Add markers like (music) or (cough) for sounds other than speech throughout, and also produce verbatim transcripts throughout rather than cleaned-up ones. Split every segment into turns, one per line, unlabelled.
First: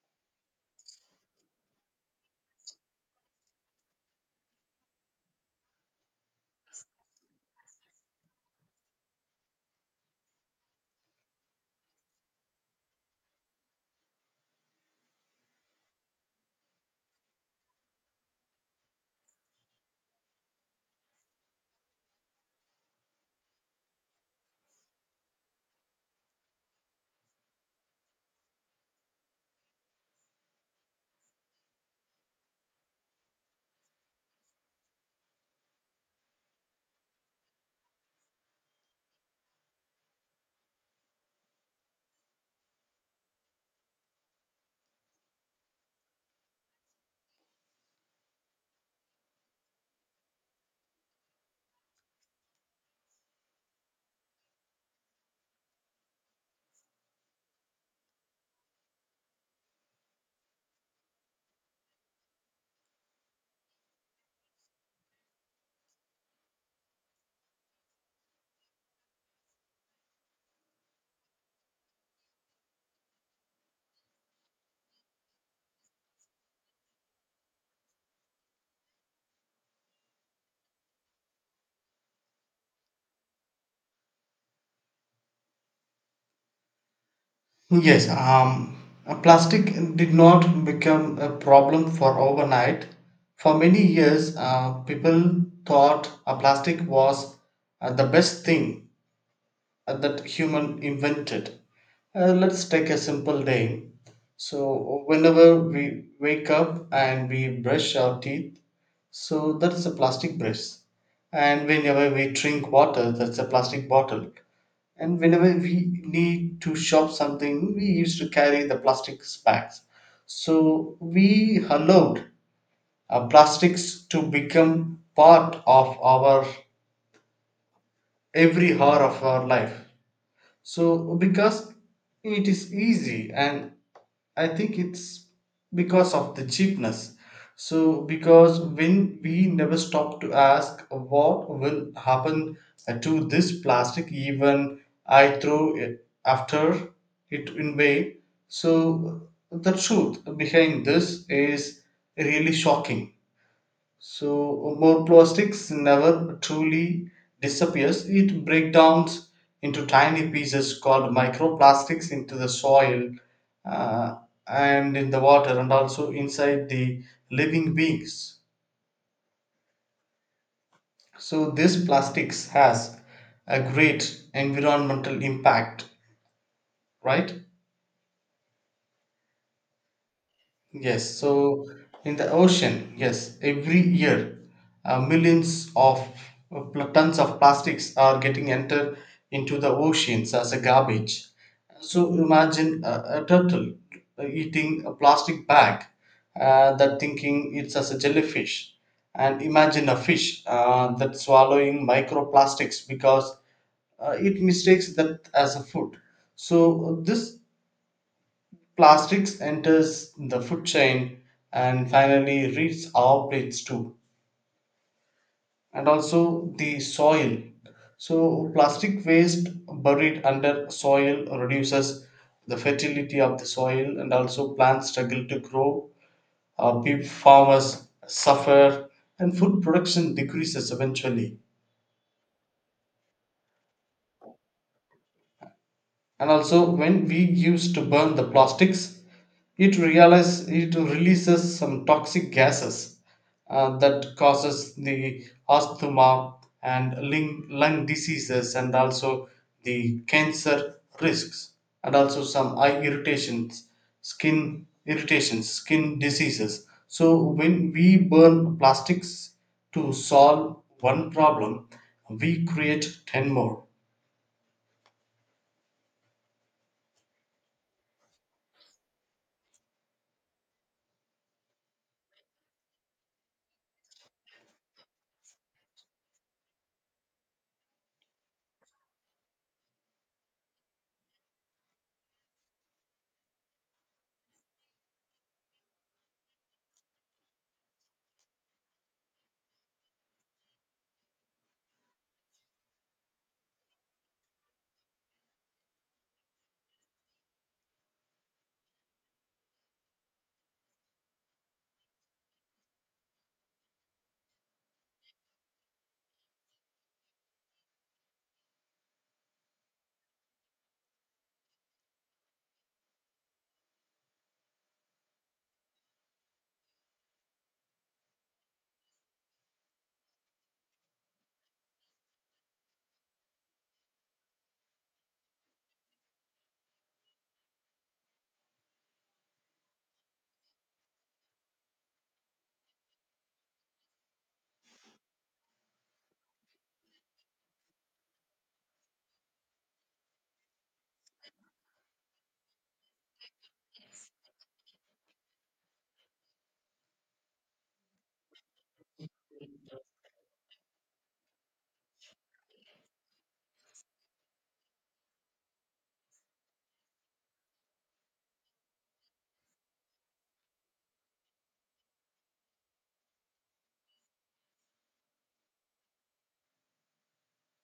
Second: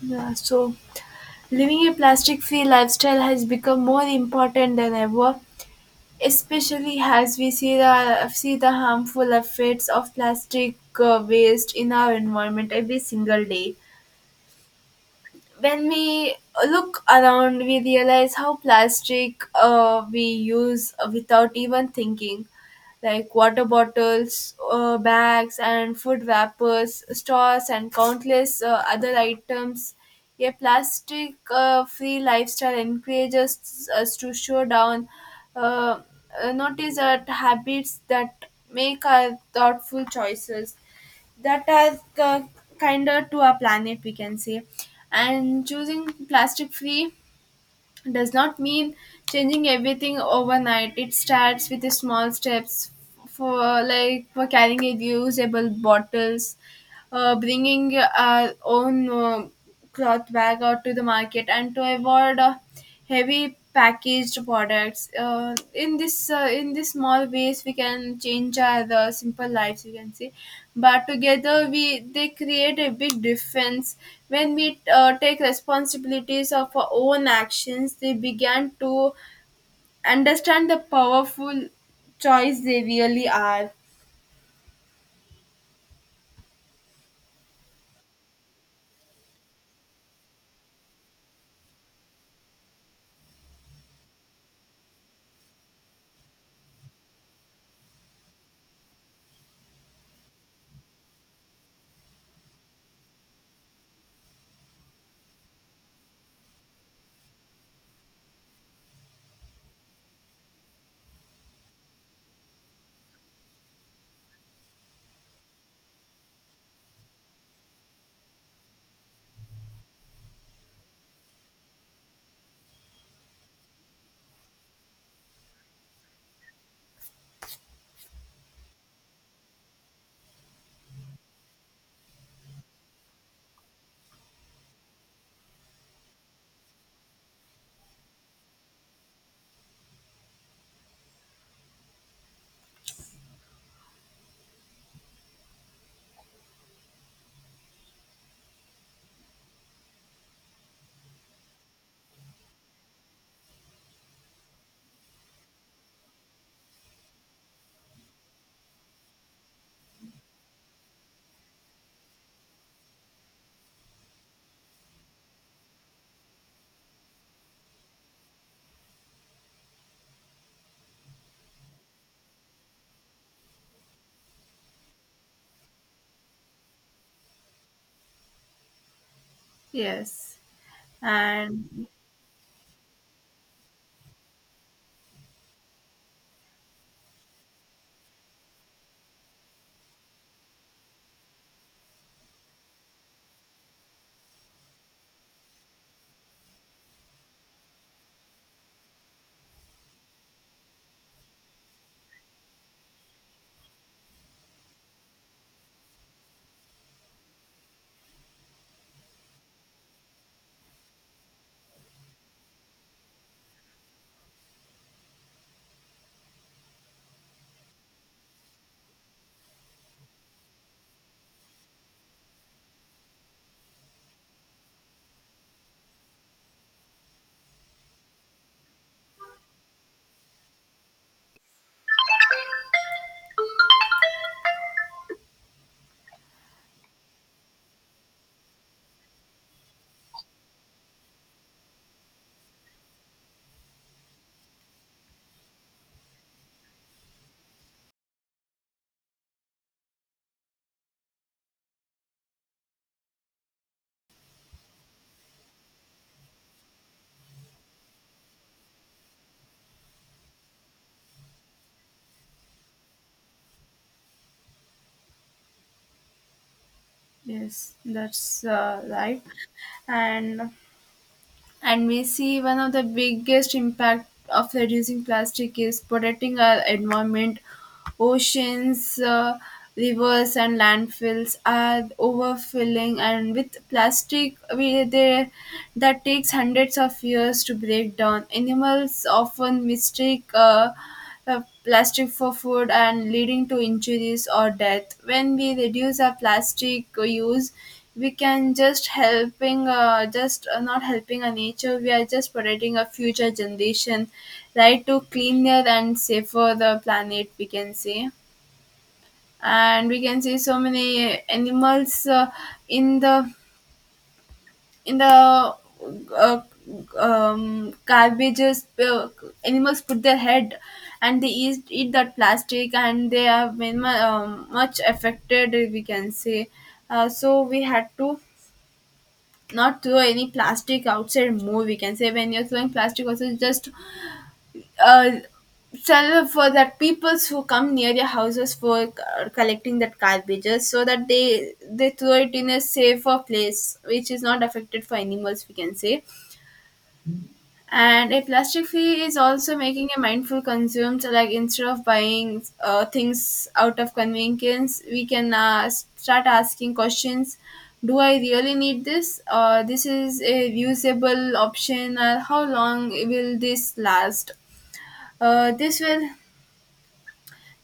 Yeah, so living a plastic free lifestyle has become more important than ever, especially as we see the see the harmful effects of plastic uh, waste in our environment every single day when we look around, we realize how plastic uh, we use without even thinking. Like water bottles, uh, bags, and food wrappers, straws, and countless uh, other items. A plastic uh, free lifestyle encourages us to show down, uh, uh, notice our habits that make our thoughtful choices that are k- kinder to our planet we can say, and choosing plastic free does not mean changing everything overnight. It starts with the small steps for like for carrying reusable bottles, uh, bringing our own uh, cloth bag out to the market, and to avoid uh, heavy packaged products. Uh, in this uh, in these small ways, we can change our uh, simple lives. You can see, but together we they create a big difference when we uh, take responsibilities of our own actions, they began to understand the powerful choice they really are.
Yes, um, uh, Plastic did not become a problem for overnight. For many years, uh, people thought uh, plastic was uh, the best thing uh, that human invented. Uh, let's take a simple day. So, whenever we wake up and we brush our teeth, so that is a plastic brace. And whenever we drink water, that's a plastic bottle. And whenever we need to shop something, we used to carry the plastic bags. So we allowed uh, plastics to become part of our every hour of our life. So because it is easy and I think it's because of the cheapness. So, because when we never stop to ask what will happen uh, to this plastic, even I throw it after it in way. So, the truth behind this is really shocking. So more plastics never truly disappears. It breaks down into tiny pieces called microplastics into the soil uh, and in the water and also inside the living beings. So this plastics has a great environmental impact, right?
Yes.
Yes, so
And
in the ocean, yes, every year uh, millions of uh, pl- tons of plastics are getting entered into the oceans as a garbage. So imagine a, a turtle uh, eating a plastic bag, uh, that thinking it's as a jellyfish, and imagine a fish uh, that swallowing microplastics because uh, it mistakes that as a food. So this plastics enters the food chain and finally reaches our plates too, and also the soil. So, plastic waste buried under soil reduces the fertility of the soil, and also plants struggle to grow. Uh, people, farmers suffer, and food production decreases eventually. And also when we used to burn the plastics it realize it releases some toxic gases uh, that causes the asthma and lung, lung diseases and also the cancer risks and also some eye irritations, skin irritations, skin diseases. So when we burn plastics to solve one problem, we create ten more.
yes, that's uh, right. And and we see one of the biggest impact of reducing plastic is protecting our environment, oceans uh, rivers and landfills are overfilling, and with plastic we, they, that takes hundreds of years to break down. Animals often mistake uh, uh, plastic for food and leading to injuries or death. When we reduce our plastic use we can just helping uh, just uh, not helping a nature, we are just protecting a future generation, right, to cleaner and safer the planet we can say. And we can see so many animals uh, in the in the uh, um, garbages, uh, animals put their head and they eat, eat that plastic and they have been mu- um, much affected we can say. Uh, so we had to not throw any plastic outside more, we can say. When you're throwing plastic also just uh sell for that peoples who come near your houses for uh, collecting that garbages, so that they they throw it in a safer place which is not affected for animals we can say. And a plastic free is also making a mindful consume. So, like instead of buying uh, things out of convenience, we can uh, start asking questions. Do I really need this? Or this is a usable option? Or how long will this last? Uh, this will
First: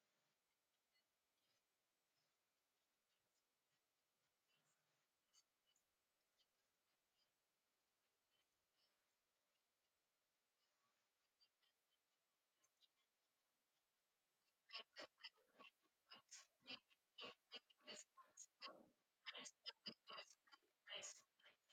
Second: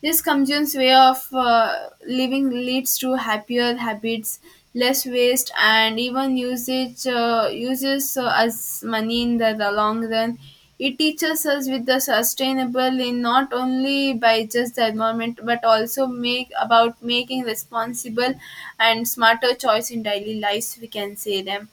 this consumes way of uh, living leads to happier habits, less waste, and even usage uh, uses uh, as money in the, the long run. It teaches us with the sustainable in not only by just the environment but also make about making responsible and smarter choice in daily lives. We can say them.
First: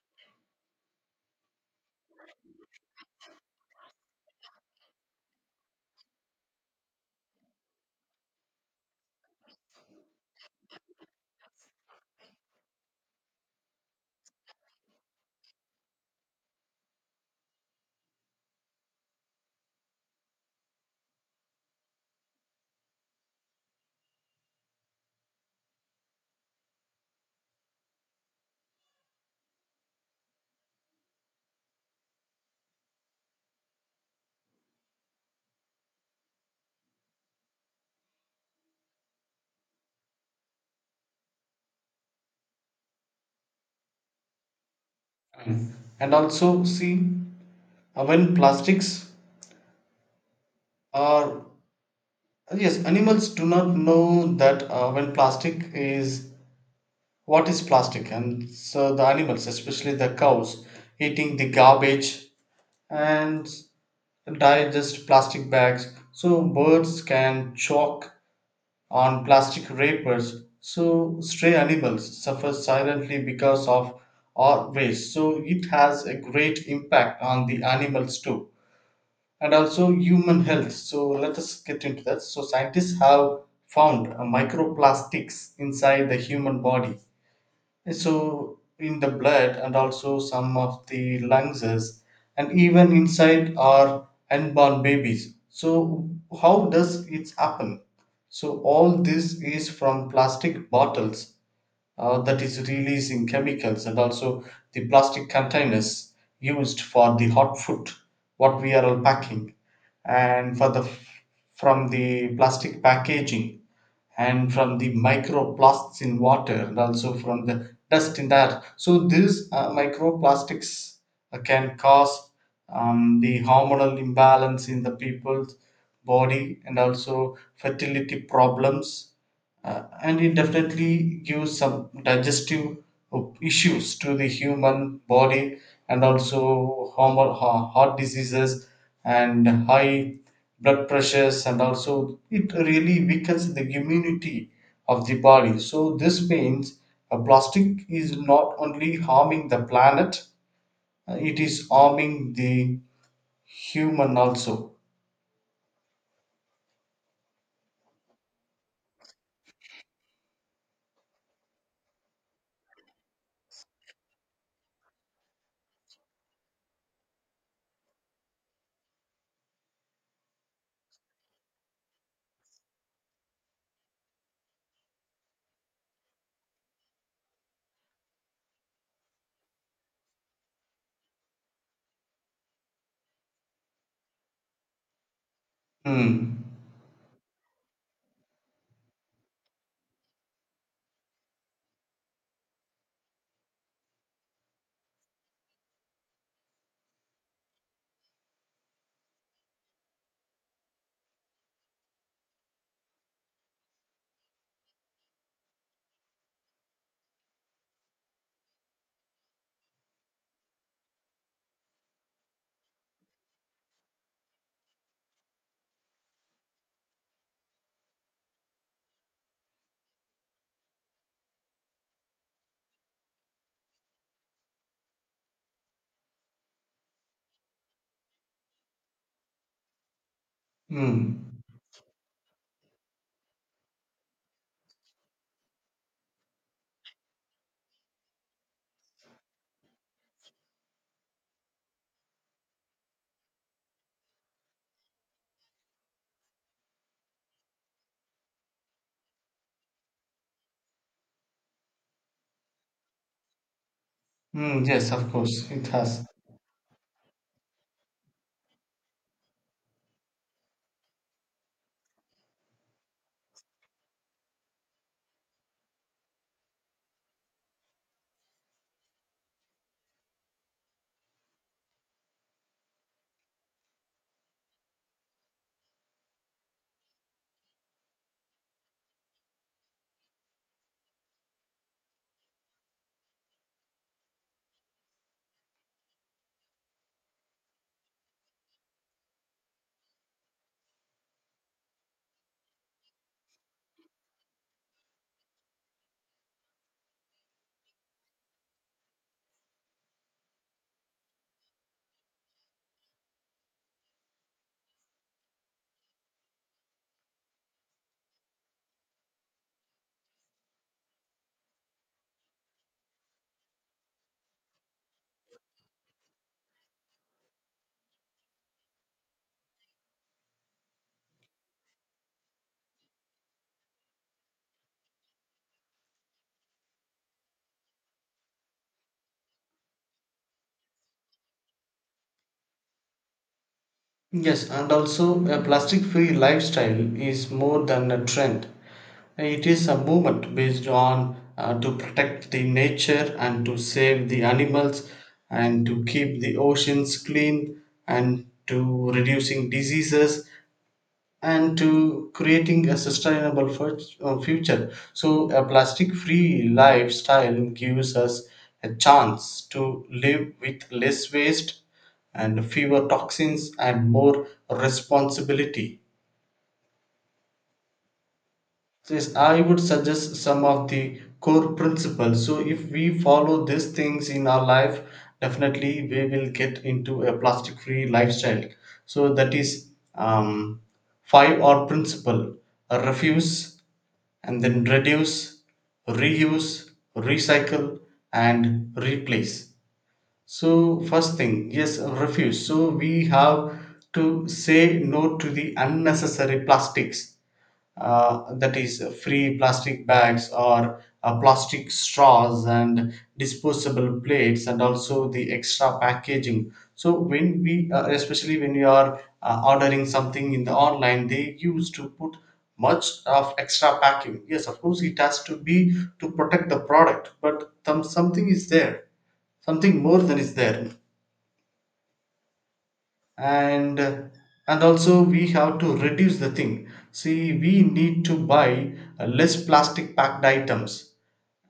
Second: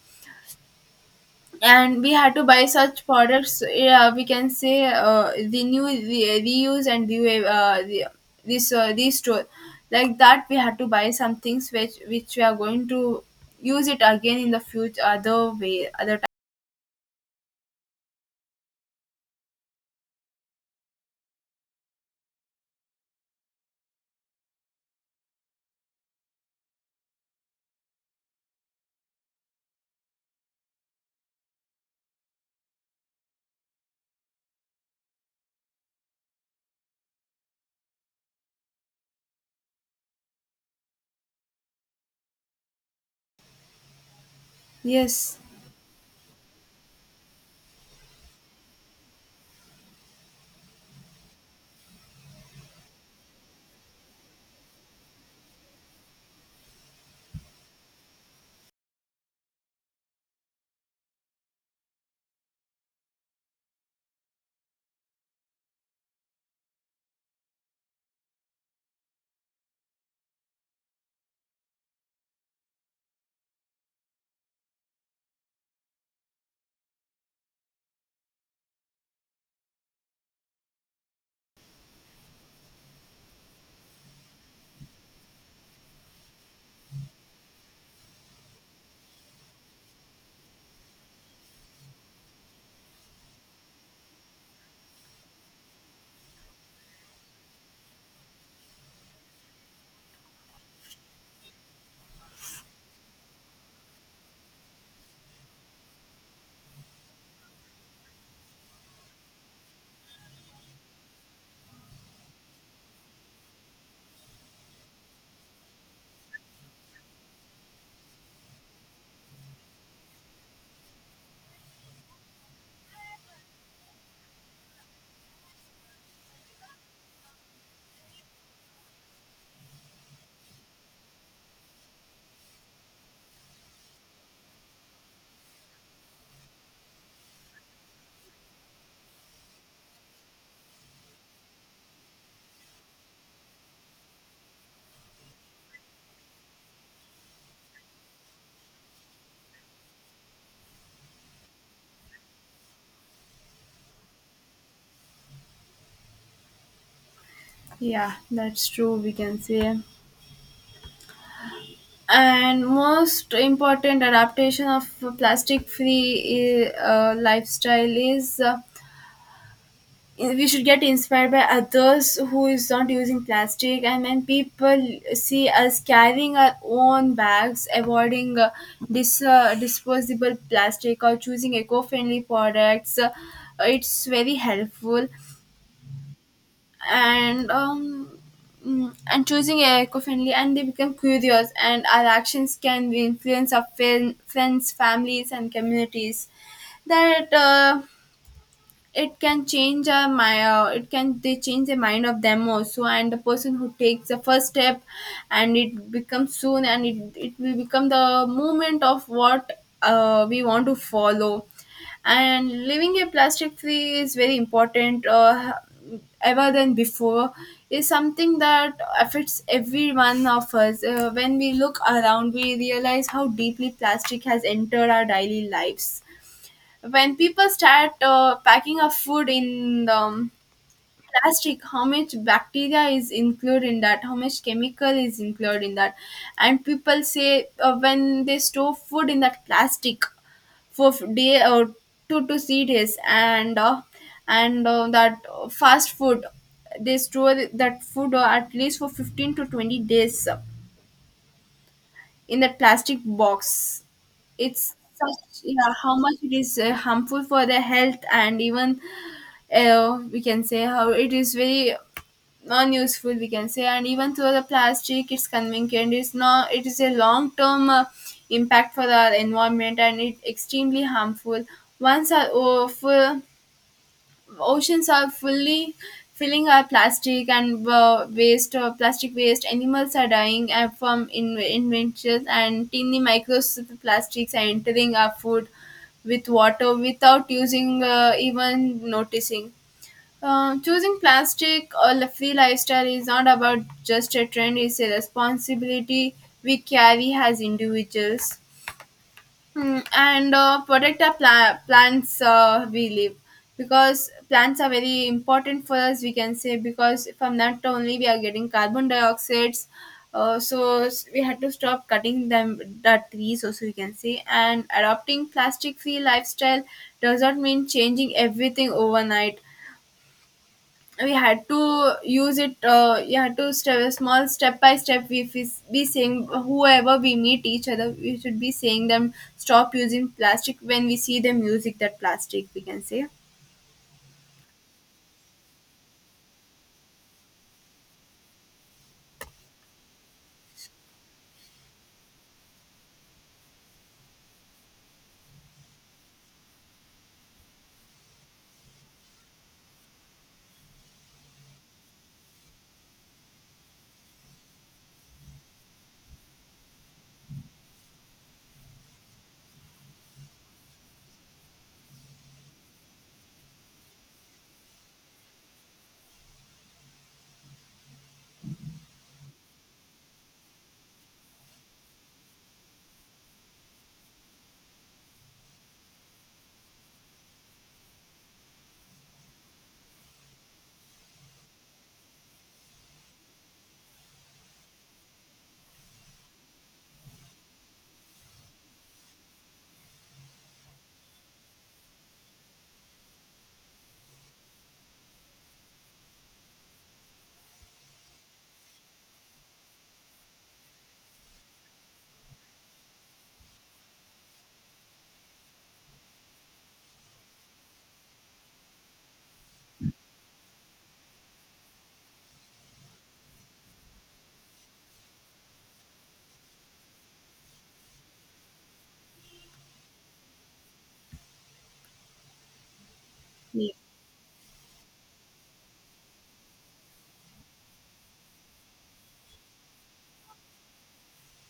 And we had to buy such products, yeah we can say, uh, renew re- reuse and re- uh, re- this uh, restore, like that we had to buy some things which which we are going to use it again in the future other way other time. Yes.
And also see, Uh, when plastics are, yes, animals do not know that uh, when plastic is, what is plastic, and so the animals, especially the cows, eating the garbage and digest plastic bags, so birds can choke on plastic wrappers, so stray animals suffer silently because of our waste. So it has a great impact on the animals too, and also human health. So let us get into that. So scientists have found uh, microplastics inside the human body. So in the blood and also some of the lungs and even inside our unborn babies. So how does it happen? So all this is from plastic bottles uh, that is releasing chemicals and also the plastic containers used for the hot food, what we are all packing, and for the, from the plastic packaging, and from the microplastics in water and also from the dust in the air. So these uh, microplastics uh, can cause um, the hormonal imbalance in the people's body and also fertility problems, uh, and it definitely gives some digestive issues to the human body and also hormone- ha- heart diseases and high blood pressures, and also it really weakens the immunity of the body. So this means uh, plastic is not only harming the planet, uh, it is harming the human also.
Yeah, that's true we can say. And most important adaptation of plastic free uh, lifestyle is, uh, we should get inspired by others who is not using plastic. And when people see us carrying our own bags, avoiding uh, dis- uh, disposable plastic or choosing eco-friendly products, uh, it's very helpful.
Hmm.
and um mm, and choosing eco-friendly, and they become curious, and our actions can influence our fin- friends, families and communities. That uh, It can change uh, my uh, it can they change the mind of them also, and the person who takes the first step, and it becomes soon, and it, it will become the movement of what uh, we want to follow. And living a plastic free is very important, uh, ever than before, is something that affects every one of us. Uh, when we look around we realize how deeply plastic has entered our daily lives. When people start uh, packing up food in the um,
Hmm.
plastic, how much bacteria is included in that, how much chemical is included in that. And people say uh, when they store food in that plastic for f- day or two to three days. And uh, and uh, that uh, fast food, they store that food uh, at least for fifteen to twenty days in that plastic box.
Hmm.
It's
Yes, of
such,
course it
yeah, how
has.
much it is uh, harmful for the health. And even uh, we can say how it is very non-useful we can say. And even though the plastic it's convenient, it's not, it is a long-term uh, impact for the environment, and it extremely harmful once our uh, full oceans are fully filling our plastic and uh, waste uh, plastic waste. Animals are dying uh, from in- inventions, and tiny microplastics are entering our food with water without using uh, even noticing. Uh, choosing plastic or a free lifestyle is not about just a trend, it's a responsibility we carry as individuals. Mm, and uh, protect our pla- plants uh, we live, because plants are very important for us we can say, because from that only we are getting carbon dioxides. Uh, so s- we had to stop cutting them the trees also we can say. And adopting plastic free lifestyle does not mean changing everything overnight. We had to use it, uh, you had to step small step by step, we we be saying whoever we meet each other, we should be saying them stop using plastic when we see them using that plastic we can say.
Yes, and also a plastic free lifestyle is more than a trend. It is a movement based on uh, to protect the nature and to save the animals and to keep the oceans clean and to reducing diseases and to creating a sustainable fut- uh, future. So, a plastic free lifestyle gives us a chance to live with less waste and fewer toxins and more responsibility. So yes, I would suggest some of the core principles. So if we follow these things in our life, definitely we will get into a plastic-free lifestyle. So that is um, five R principle: Uh, refuse, and then reduce, reuse, recycle, and replace. So first thing, yes, refuse. So we have to say no to the unnecessary plastics uh, that is uh, free plastic bags or uh, plastic straws and disposable plates and also the extra packaging. So when we uh, especially when you are uh, ordering something in the online, they used to put much of extra packing. Yes, of course it has to be, to protect the product, but some something is there, something more than is there.
Yeah.
And and also we have to reduce the thing, see, we need to buy uh, less plastic packed items,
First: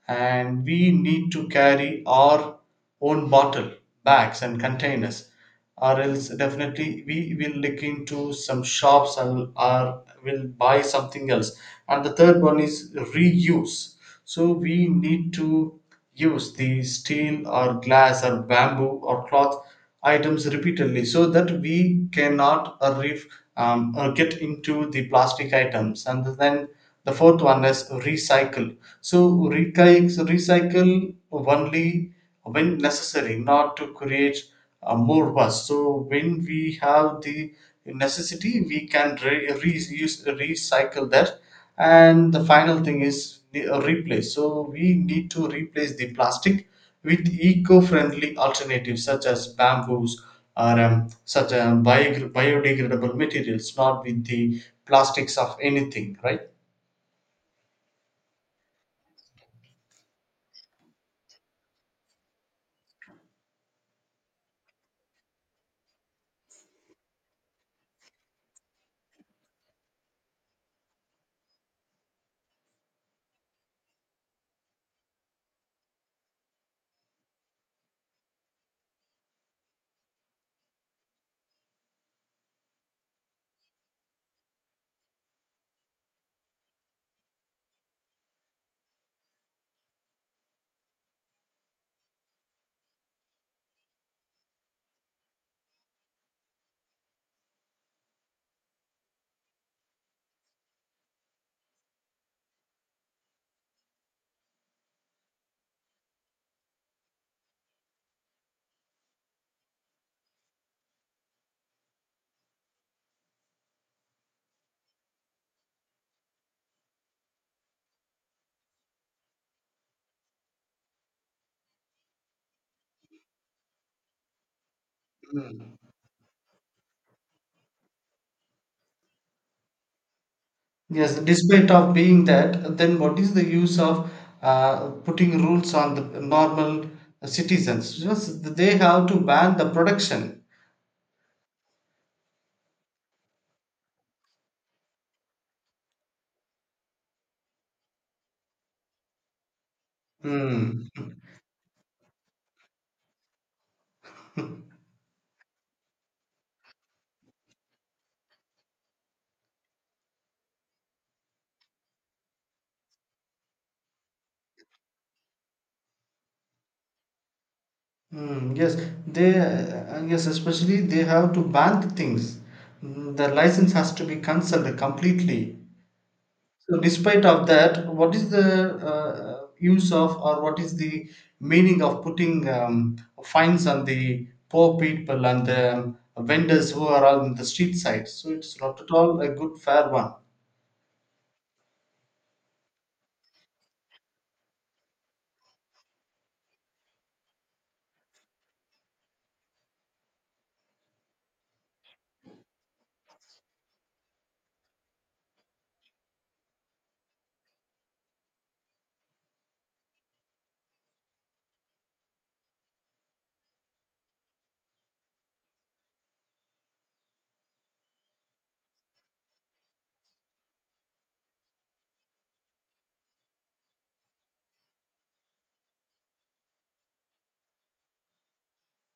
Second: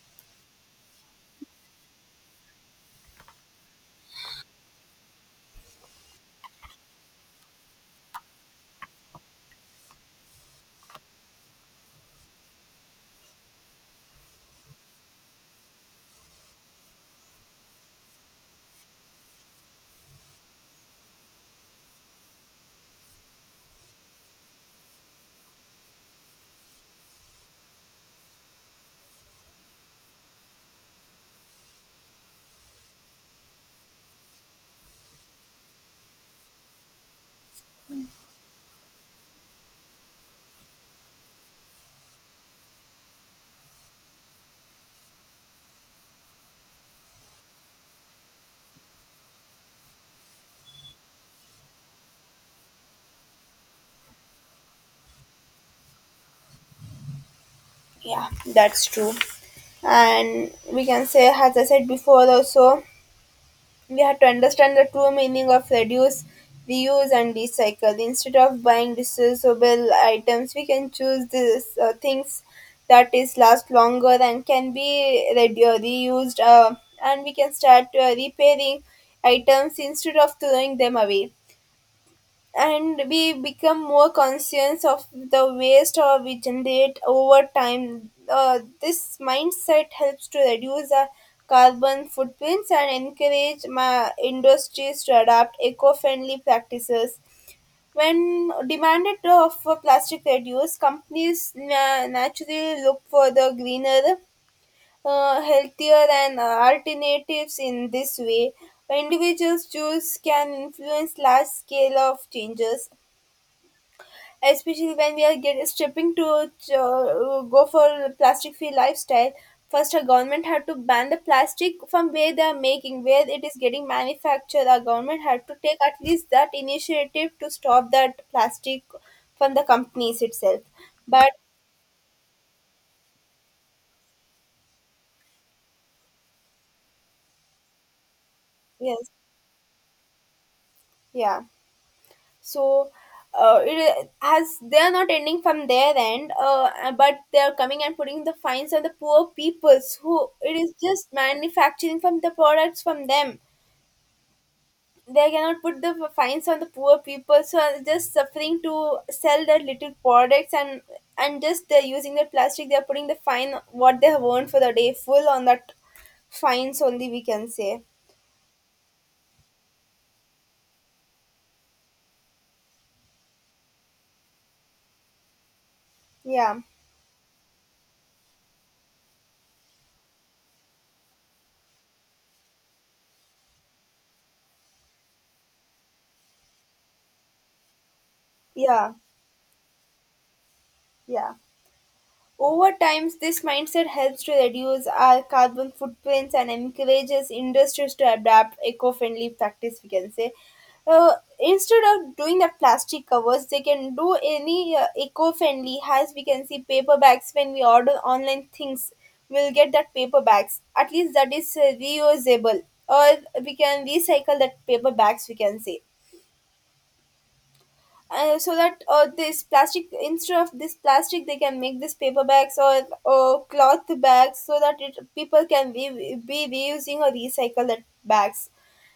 and we need to carry our own bottle, bags and containers, or else definitely we will look into some shops and or will buy something else. And the third one is reuse. So we need to use the steel or glass or bamboo or cloth items repeatedly, so that we cannot uh, ref, um, uh, get into the plastic items. And then the fourth one is recycle. So recycle recycle only when necessary, not to create uh, more waste. So when we have the necessity we can re- reuse, recycle that. And the final thing is the- uh, replace. So we need to replace the plastic with eco-friendly alternatives such as bamboos or um, such a biog- biodegradable materials, not with the plastics of anything, right?
Yeah, that's true, and we can say, as I said before also, we have to understand the true meaning of reduce, reuse, and recycle. Instead of buying disposable items, we can choose these uh, things that is last longer and can be redu- reused, uh, and we can start uh, repairing items instead of throwing them away, and we become more conscious of the waste or we generate over time. Uh, this mindset helps to reduce our carbon footprints and encourage my industries to adopt eco-friendly practices. When demanded of for plastic reduce, companies na- naturally look for the greener, uh, healthier, and uh, alternatives in this way. Individuals' choice can influence large scale of changes, especially when we are get, stripping to uh, go for plastic free lifestyle. First our government had to ban the plastic from where they are making, where it is getting manufactured. Our government had to
Mm.
take at least that initiative to stop that plastic from the companies itself.
Yes,
But
despite of being that, then what is the use of uh, putting rules on the normal citizens? Just they have
yes,
to ban the production.
yeah, so uh, it has, they are not ending from their end, uh, but they are coming and putting the fines on the poor peoples who it is
Mm.
just manufacturing from the products from them. They cannot put the fines on the poor people so are just suffering to sell their little products. and and just they're using their plastic, they're putting the fine what they have earned for the day full on that fines only we can say.
Mm, yes, they uh, yes, especially they have to ban the things. Mm, the license has to be cancelled completely.
Yeah.
So despite of that, what is the uh, use of, or what is the meaning of putting um, fines on the poor people and the vendors who are on the street side? So it's not at
Yeah.
all a good fair one.
Yeah, over time, this mindset helps to reduce our carbon footprints and encourages industries to adapt eco-friendly practice. We can say, uh, instead of doing the plastic covers, they can do any uh, eco-friendly. As we can see, paper bags, when we order online things, we'll get that paper bags. At least that is uh, reusable, or we can recycle that paper bags. We can say, uh, so that uh, this plastic, instead of this plastic they can make this paper bags, or, or cloth bags, so that it, people can be, be reusing or recycle that bags.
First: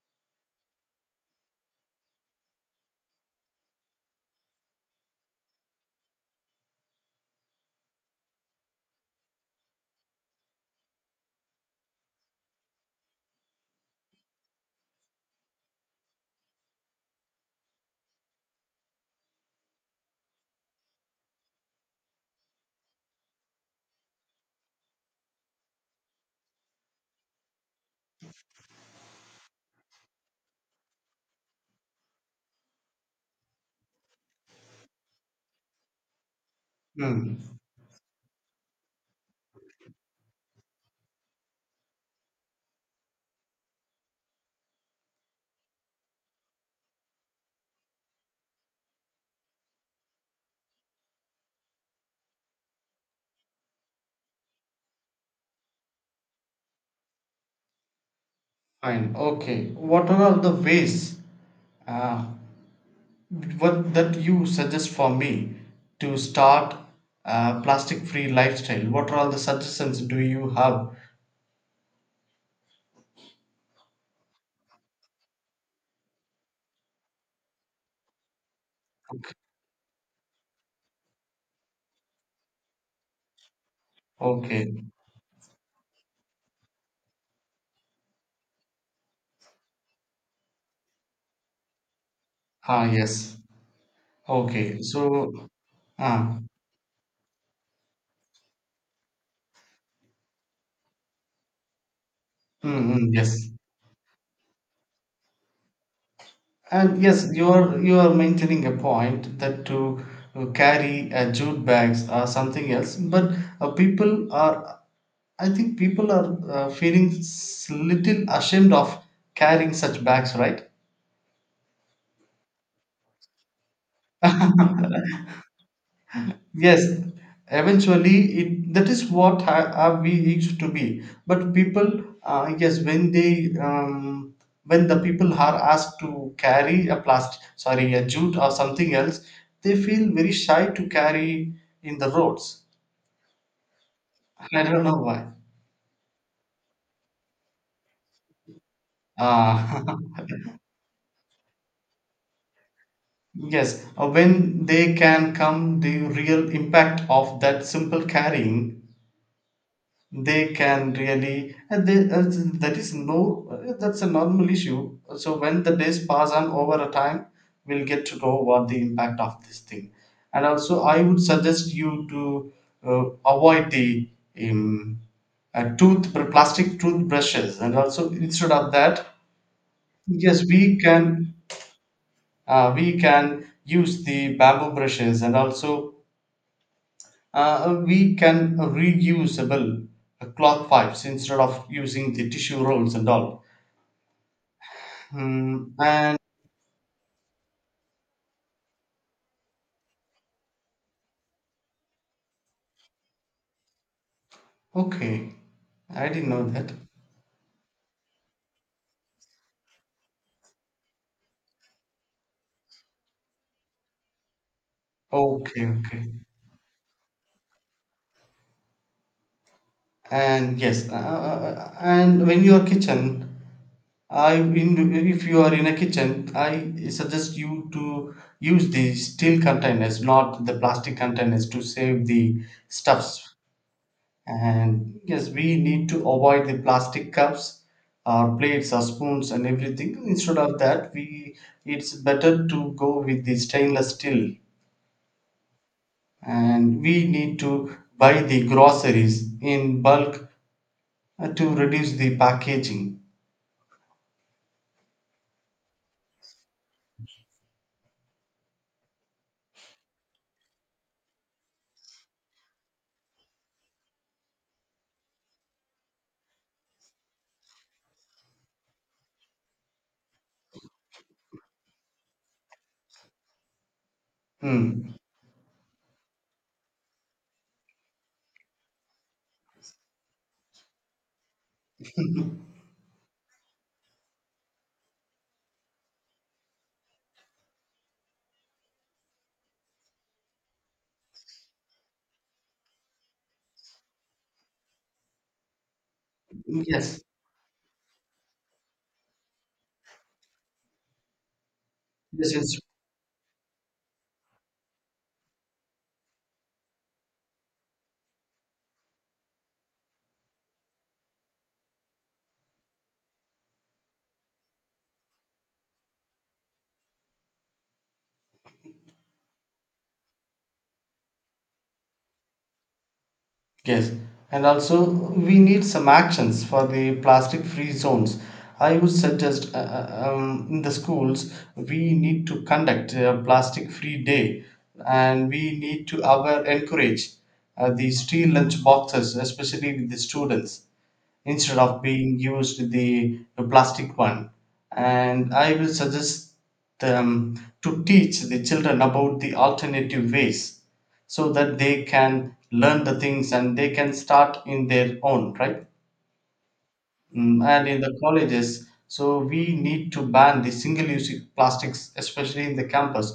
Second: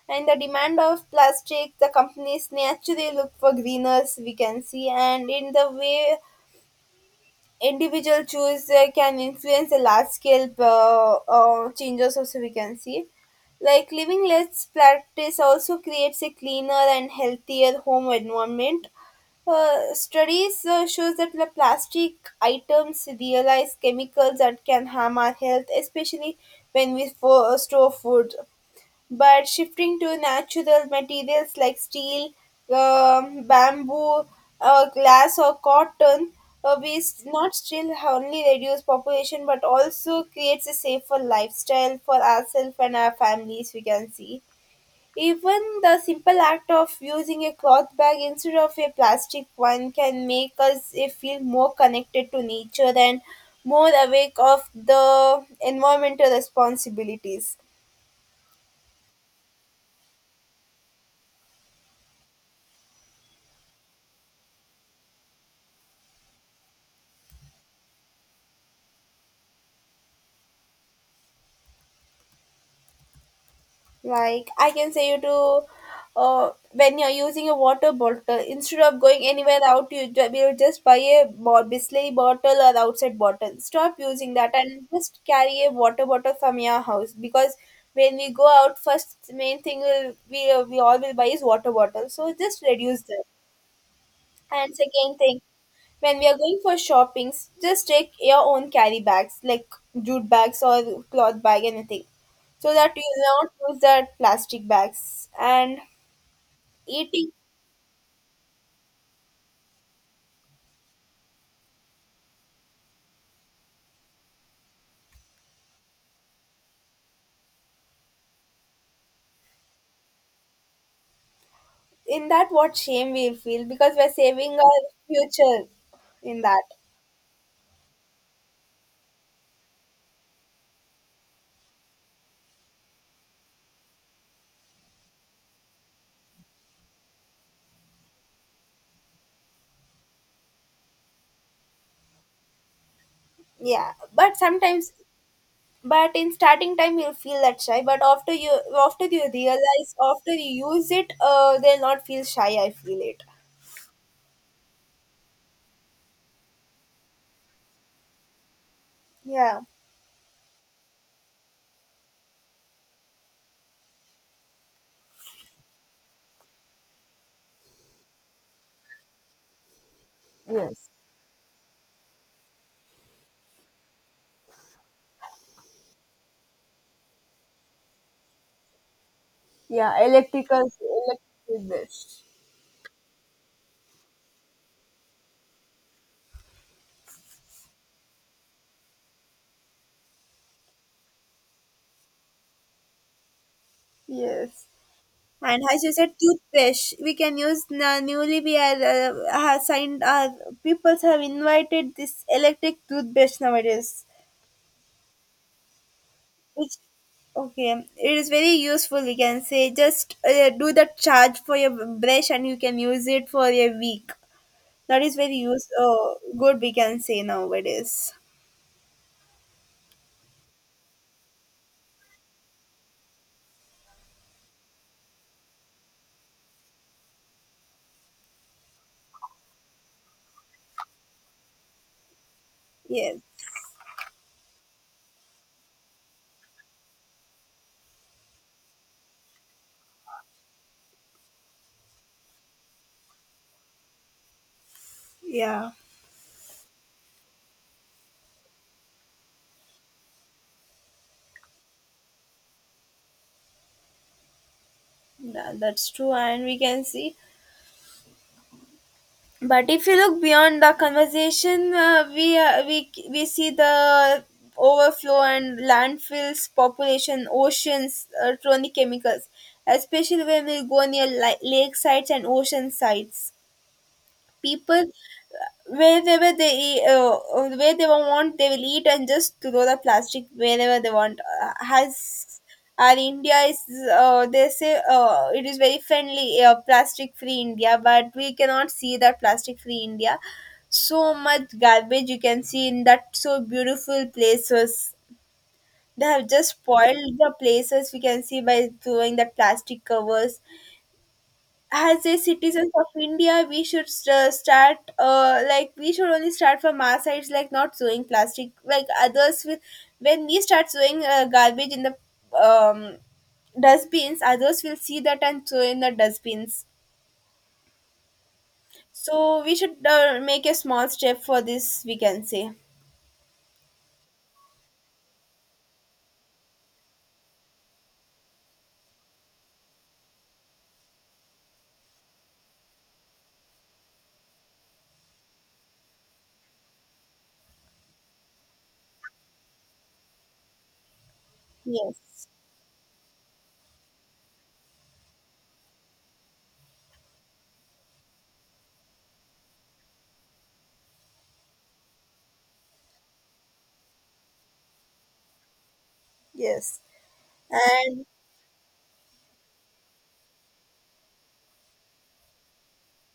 And the demand of plastic, the companies naturally look for greeners we can see, and in the way individual choice uh, can influence the large scale uh, uh, changes also we can see. Like living less practice also creates a cleaner and healthier home environment. Uh, studies uh, shows that the plastic items realize chemicals that can harm our health, especially when we fo- store food. But shifting to natural materials like steel, um, bamboo, uh, glass, or cotton, uh, we s-
Hmm.
not still only reduce population but also creates a safer lifestyle for ourselves and our families. We can see even the simple act of using a cloth bag instead of a plastic one can make us eh, feel more connected to nature and more awake of the environmental responsibilities.
Fine. Okay. What are all the ways uh, what that you suggest for me to start a plastic-free lifestyle? What are all the suggestions do you have?
Like I can say you to, uh, when you're using a water bottle, instead of going anywhere out, you ju- you just buy a bo- Bisley bottle or outside bottle. Stop using that
Okay.
and just carry a water bottle from your house, because when we go out, first main thing will we we all will buy is water bottle. So just
Ah,
reduce that.
yes.
And
Okay,
second
so,
thing, when we are
ah,
going for shoppings, just take your own carry bags, like jute bags or cloth bag, anything, so
mm,
that you
mm,
will
yes,
not use that plastic bags. And
and yes,
eating
you are you are maintaining a point that to carry uh, jute bags or something else, but uh, people are, I think people are uh, feeling s- little ashamed of carrying such bags, right?
in that, what shame we feel because we're saving our
(laughs)
future in that.
Yes, eventually it that is what ha- have we used to be. But people, uh, yes, when they um, when the people are asked to carry a plastic, sorry, a jute or something else, they feel very shy to carry in the roads.
Yeah, but
I don't
sometimes,
know why.
but in starting time you'll feel that shy, but after you after you realize
Ah,
after you use it, uh, they'll not feel shy. I feel it.
(laughs) yes, uh, when they can come the real impact of that simple carrying,
Yeah.
they can really, and they, uh, that is no uh, that's a normal issue. So when the days pass on over a time, we'll get to know what the impact of this thing. And also
Yes.
I would suggest you to uh, avoid the um, uh, tooth plastic toothbrushes, and also instead of that,
Yeah,
yes
electrical
we can
electric dish.
uh, we can use the bamboo brushes, and also uh, we can reusable cloth pipes instead of using the tissue rolls and all.
Yes. And
Mm,
as you said,
and
toothpaste. We can use na- newly we are uh, have signed. Uh, people have invited this electric toothpaste nowadays,
okay, I didn't know
which
that.
okay, it is very useful. We can say just uh, do the charge for your brush, and you can use it for a week. That is very
Okay,
use
okay.
uh, good. We can say nowadays.
And yes, uh, uh, uh, and when you are kitchen, I in, if you are in a kitchen, I suggest you to use the steel containers, not the plastic containers, to save the
Yes.
stuffs. And yes, we need to avoid the plastic cups, our plates, our spoons, and everything. Instead of that, we, it's better to go with the stainless steel.
Yeah.
And we need to buy the groceries in bulk uh, to reduce the packaging.
That, that's true, and we can see. But if you look beyond the conversation, uh, we, uh, we we see the overflow and landfills, population, oceans, uh, chronic chemicals, especially when we go near li- lake sites and ocean sites. People
Hmm.
wherever they uh, uh, where they want they will eat and just throw the plastic wherever they want uh, has
(laughs)
our India is, uh, they say, uh, it is very friendly, uh, plastic free India, but we cannot see that plastic free India. So much garbage you can see in that, so beautiful places. They have just
Yes,
spoiled the places, we can see, by throwing the plastic covers. As a
yes, yes.
citizens of India, we should uh, start, uh, like we should only start from our sides, like not throwing plastic. Like others will, when we start throwing uh, garbage in the um, dustbins, others will see that and throw in the dustbins. So we should uh, make a small step for this, we can say.
Yes, and also we need some actions for the plastic free zones. I would suggest uh, uh, um, in the schools we need to conduct a plastic free day, and we need to our encourage uh, the steel lunch boxes, especially with the students, instead of being
Yes,
used the, the plastic one. And I will suggest them to teach the children about the alternative ways so that they can learn the things and they can start in their own right.
yes,
Mm, and in the
and
colleges, so we need to ban the single use plastics, especially in the campus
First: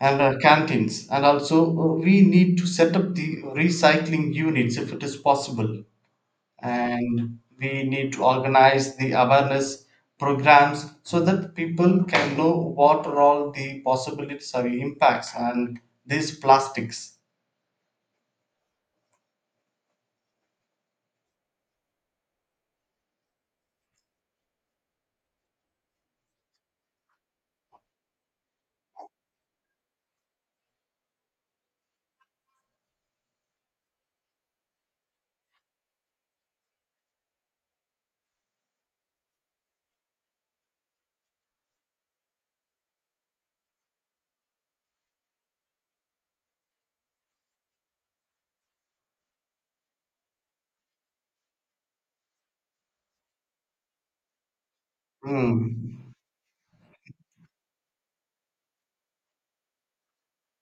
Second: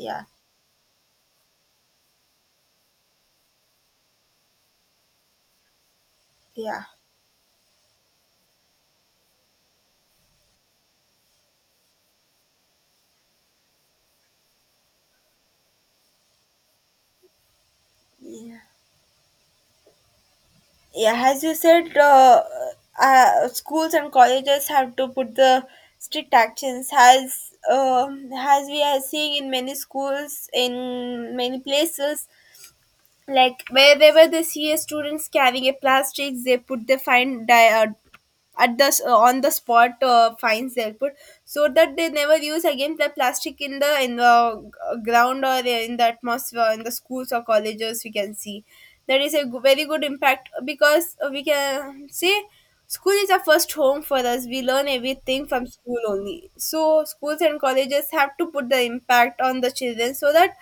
and our canteens. And also uh, we need to set up the recycling units if it is possible.
yeah,
And we need to organize the awareness programs so that people can know what are all the possibilities or impacts and these plastics.
yeah. Yeah, as you said, uh, uh, schools and colleges have to put the strict actions, as um as we are seeing in many schools, in many places, like wherever they see a students carrying a plastics, they put the fine di- uh, at the s- uh, on the spot uh, fines they'll put, so that they never use again the plastic in the in the g- ground or in the atmosphere in the schools or colleges. We can see that is a g- very good impact, because we can see school is our first home for us, we learn everything from school
Hmm.
only. So schools and colleges have to put the impact on the children, so that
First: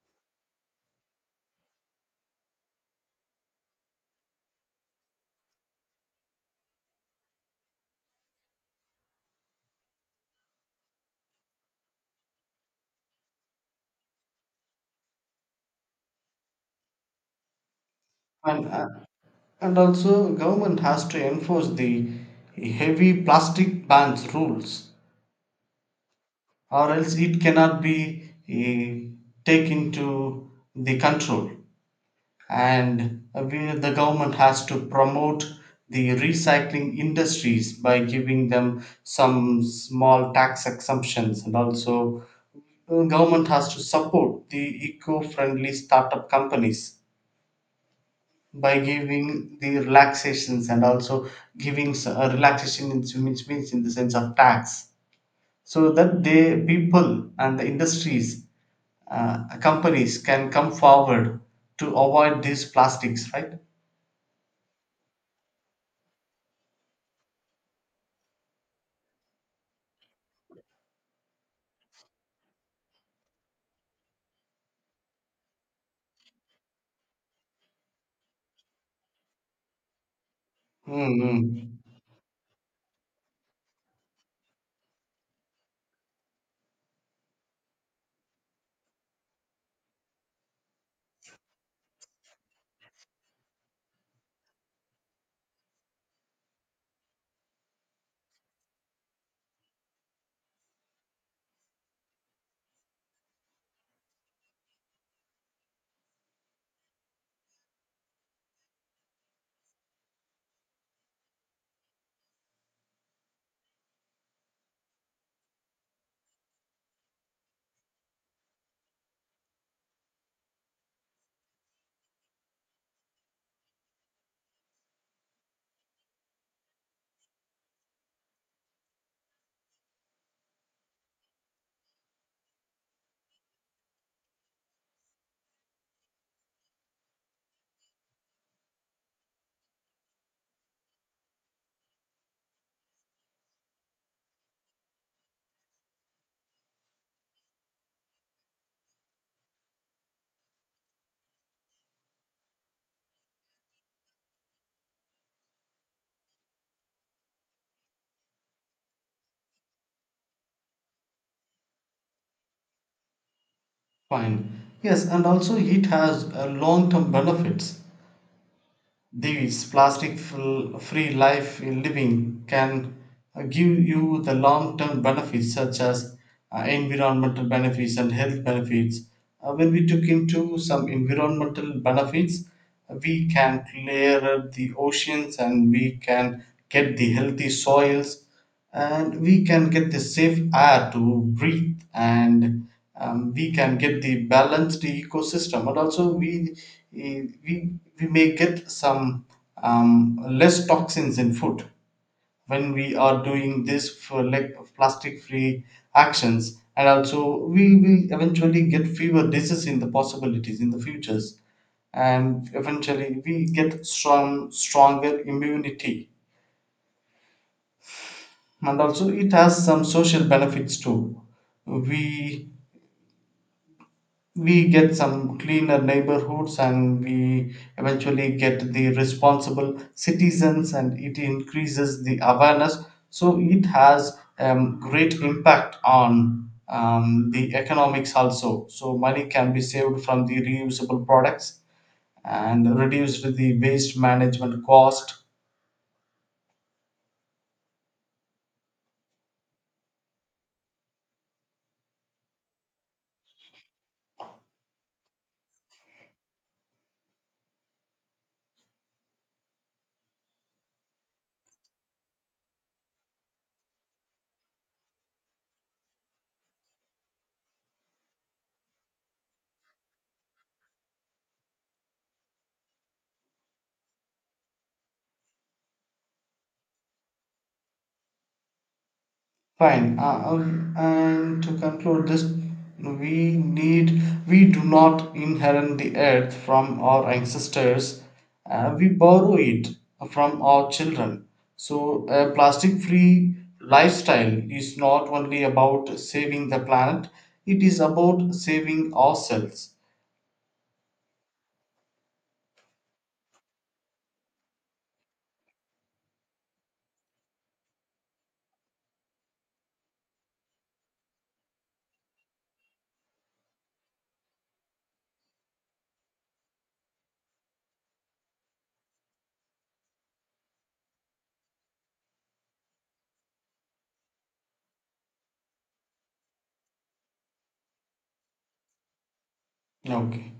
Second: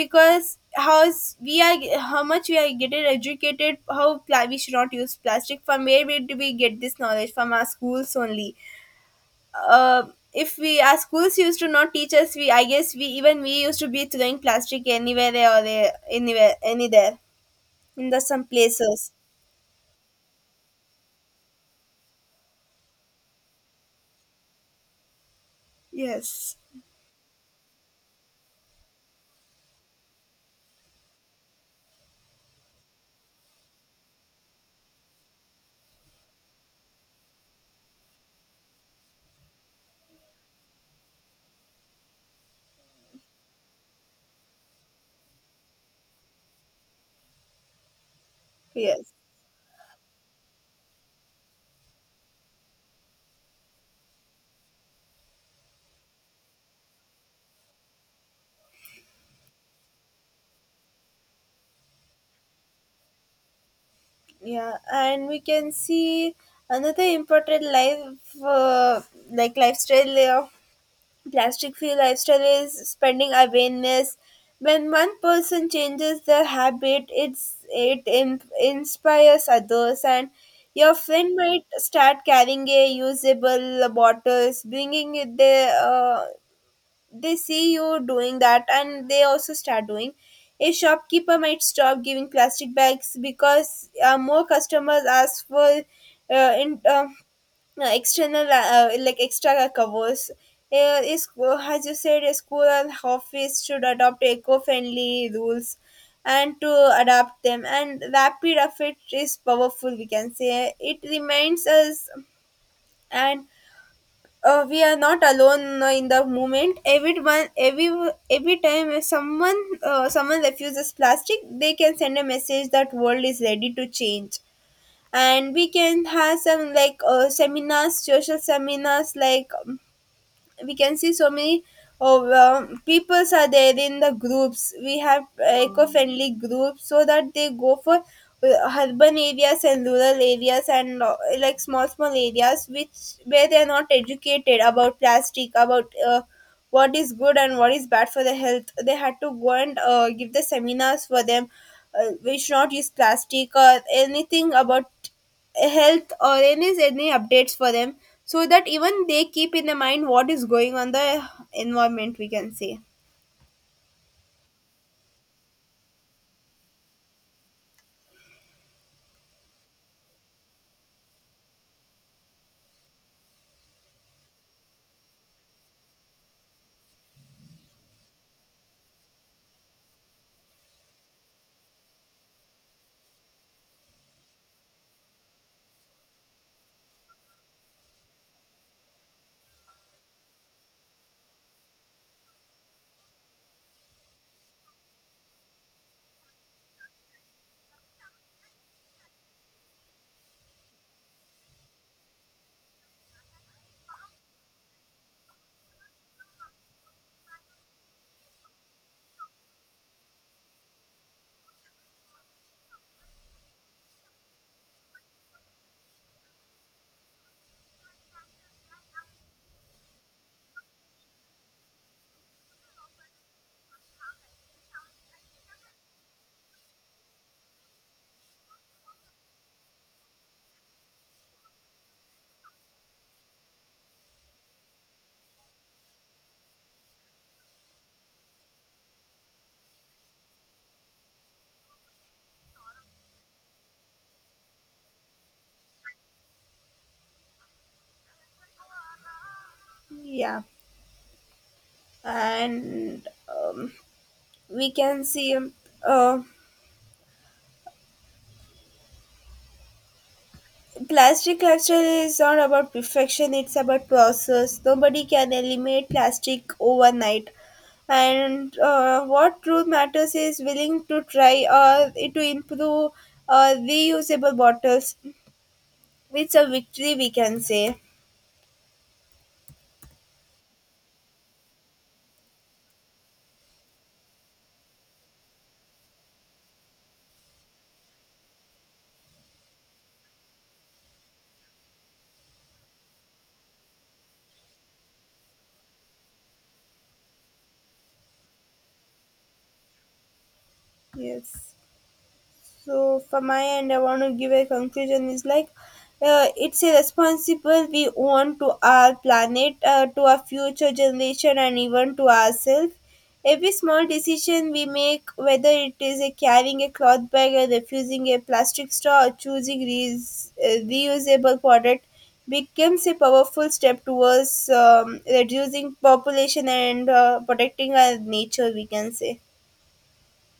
because how is- we are, how much we are getting educated, how pla- we should not use plastic. From where we, do we get this knowledge? From our schools only. uh, if we our schools used to not teach us, we I guess we even we used to be throwing plastic anywhere there or there, anywhere, anywhere, in the some
And, uh,
places.
and also government has to enforce the heavy plastic bans rules,
Yes,
or else it cannot be uh, taken to the control. And uh, we, the government has to promote the recycling industries by giving them some small tax exemptions. And also uh, government has to support the eco-friendly startup companies by
yes,
giving the relaxations, and also giving s- a relaxation in, which means in the sense of tax, so that the people and the industries, uh, companies can come forward to avoid these plastics, right?
yeah, and we can see another important life, uh, like lifestyle layer. Plastic free lifestyle is spreading awareness. When one person changes their habit, it's it in, inspires others, and your
Mm,
friend might
mm.
start carrying a usable bottles, bringing it there. Uh, they see you doing that and they also start doing. A shopkeeper might stop giving plastic bags because uh, more customers ask for, uh, in, um, uh, external, uh, like extra covers. Uh, is As you said, a school and office should adopt eco-friendly rules and to adapt them, and rapid effect is powerful, we can say. It reminds us, and uh, we are not alone uh, in the movement. Everyone, every every time someone, uh, someone refuses plastic, they can send a message that world is ready to change. And we can have some like, uh, seminars, social seminars, like, um, we can see so many, oh, um, peoples are there in the groups. We have eco-friendly groups, so that they go for uh, urban areas and rural areas, and uh, like small small areas which where they are not educated about plastic, about uh, what is good and what is bad for the health. They had to go and uh, give the seminars for them. Uh, we should not use plastic, or anything about health or any any updates for them, so that even they keep in their mind what is going on the environment, we can say.
Fine. Yes, and also it has uh, long-term benefits. These plastic-free life in living can uh, give you the long-term benefits such as uh, environmental benefits and health benefits. Uh, when we took into some environmental benefits, we can clear the oceans, and we can get the healthy soils, and we can get the safe air to breathe, and um, we can get the balanced ecosystem. And also we eh, we, we may get some um, less toxins in food when we are doing this for like plastic free actions. And also we will eventually get fewer diseases in the possibilities in the futures, and eventually we get strong stronger immunity. And also it has some social benefits too. we we get some cleaner neighborhoods, and we eventually get the responsible citizens, and it increases the awareness. So it has um, great impact on um, the economics also. So money can be saved from the reusable products and reduced the waste management cost.
Yeah, and um, we can see, um, uh, plastic culture is not about perfection, it's about process. Nobody can eliminate plastic overnight, and uh, what truth matters is willing to try or to improve, uh, reusable bottles. It's a victory, we can say.
Fine. Uh, um, and to conclude this, we need, we do not inherit the earth from our ancestors. Uh, we borrow it from our children. So a plastic-free lifestyle is not only about saving the planet; it is about saving ourselves.
Yes. So from my end, I want to give a conclusion is like, uh, it's a responsible we own to our planet, uh, to our future generation, and even to ourselves. Every small decision we make, whether it is a carrying a cloth bag, or refusing a plastic straw, or choosing reus- uh, reusable product, becomes a powerful step towards um, reducing population and uh, protecting our nature, we can say.
Okay.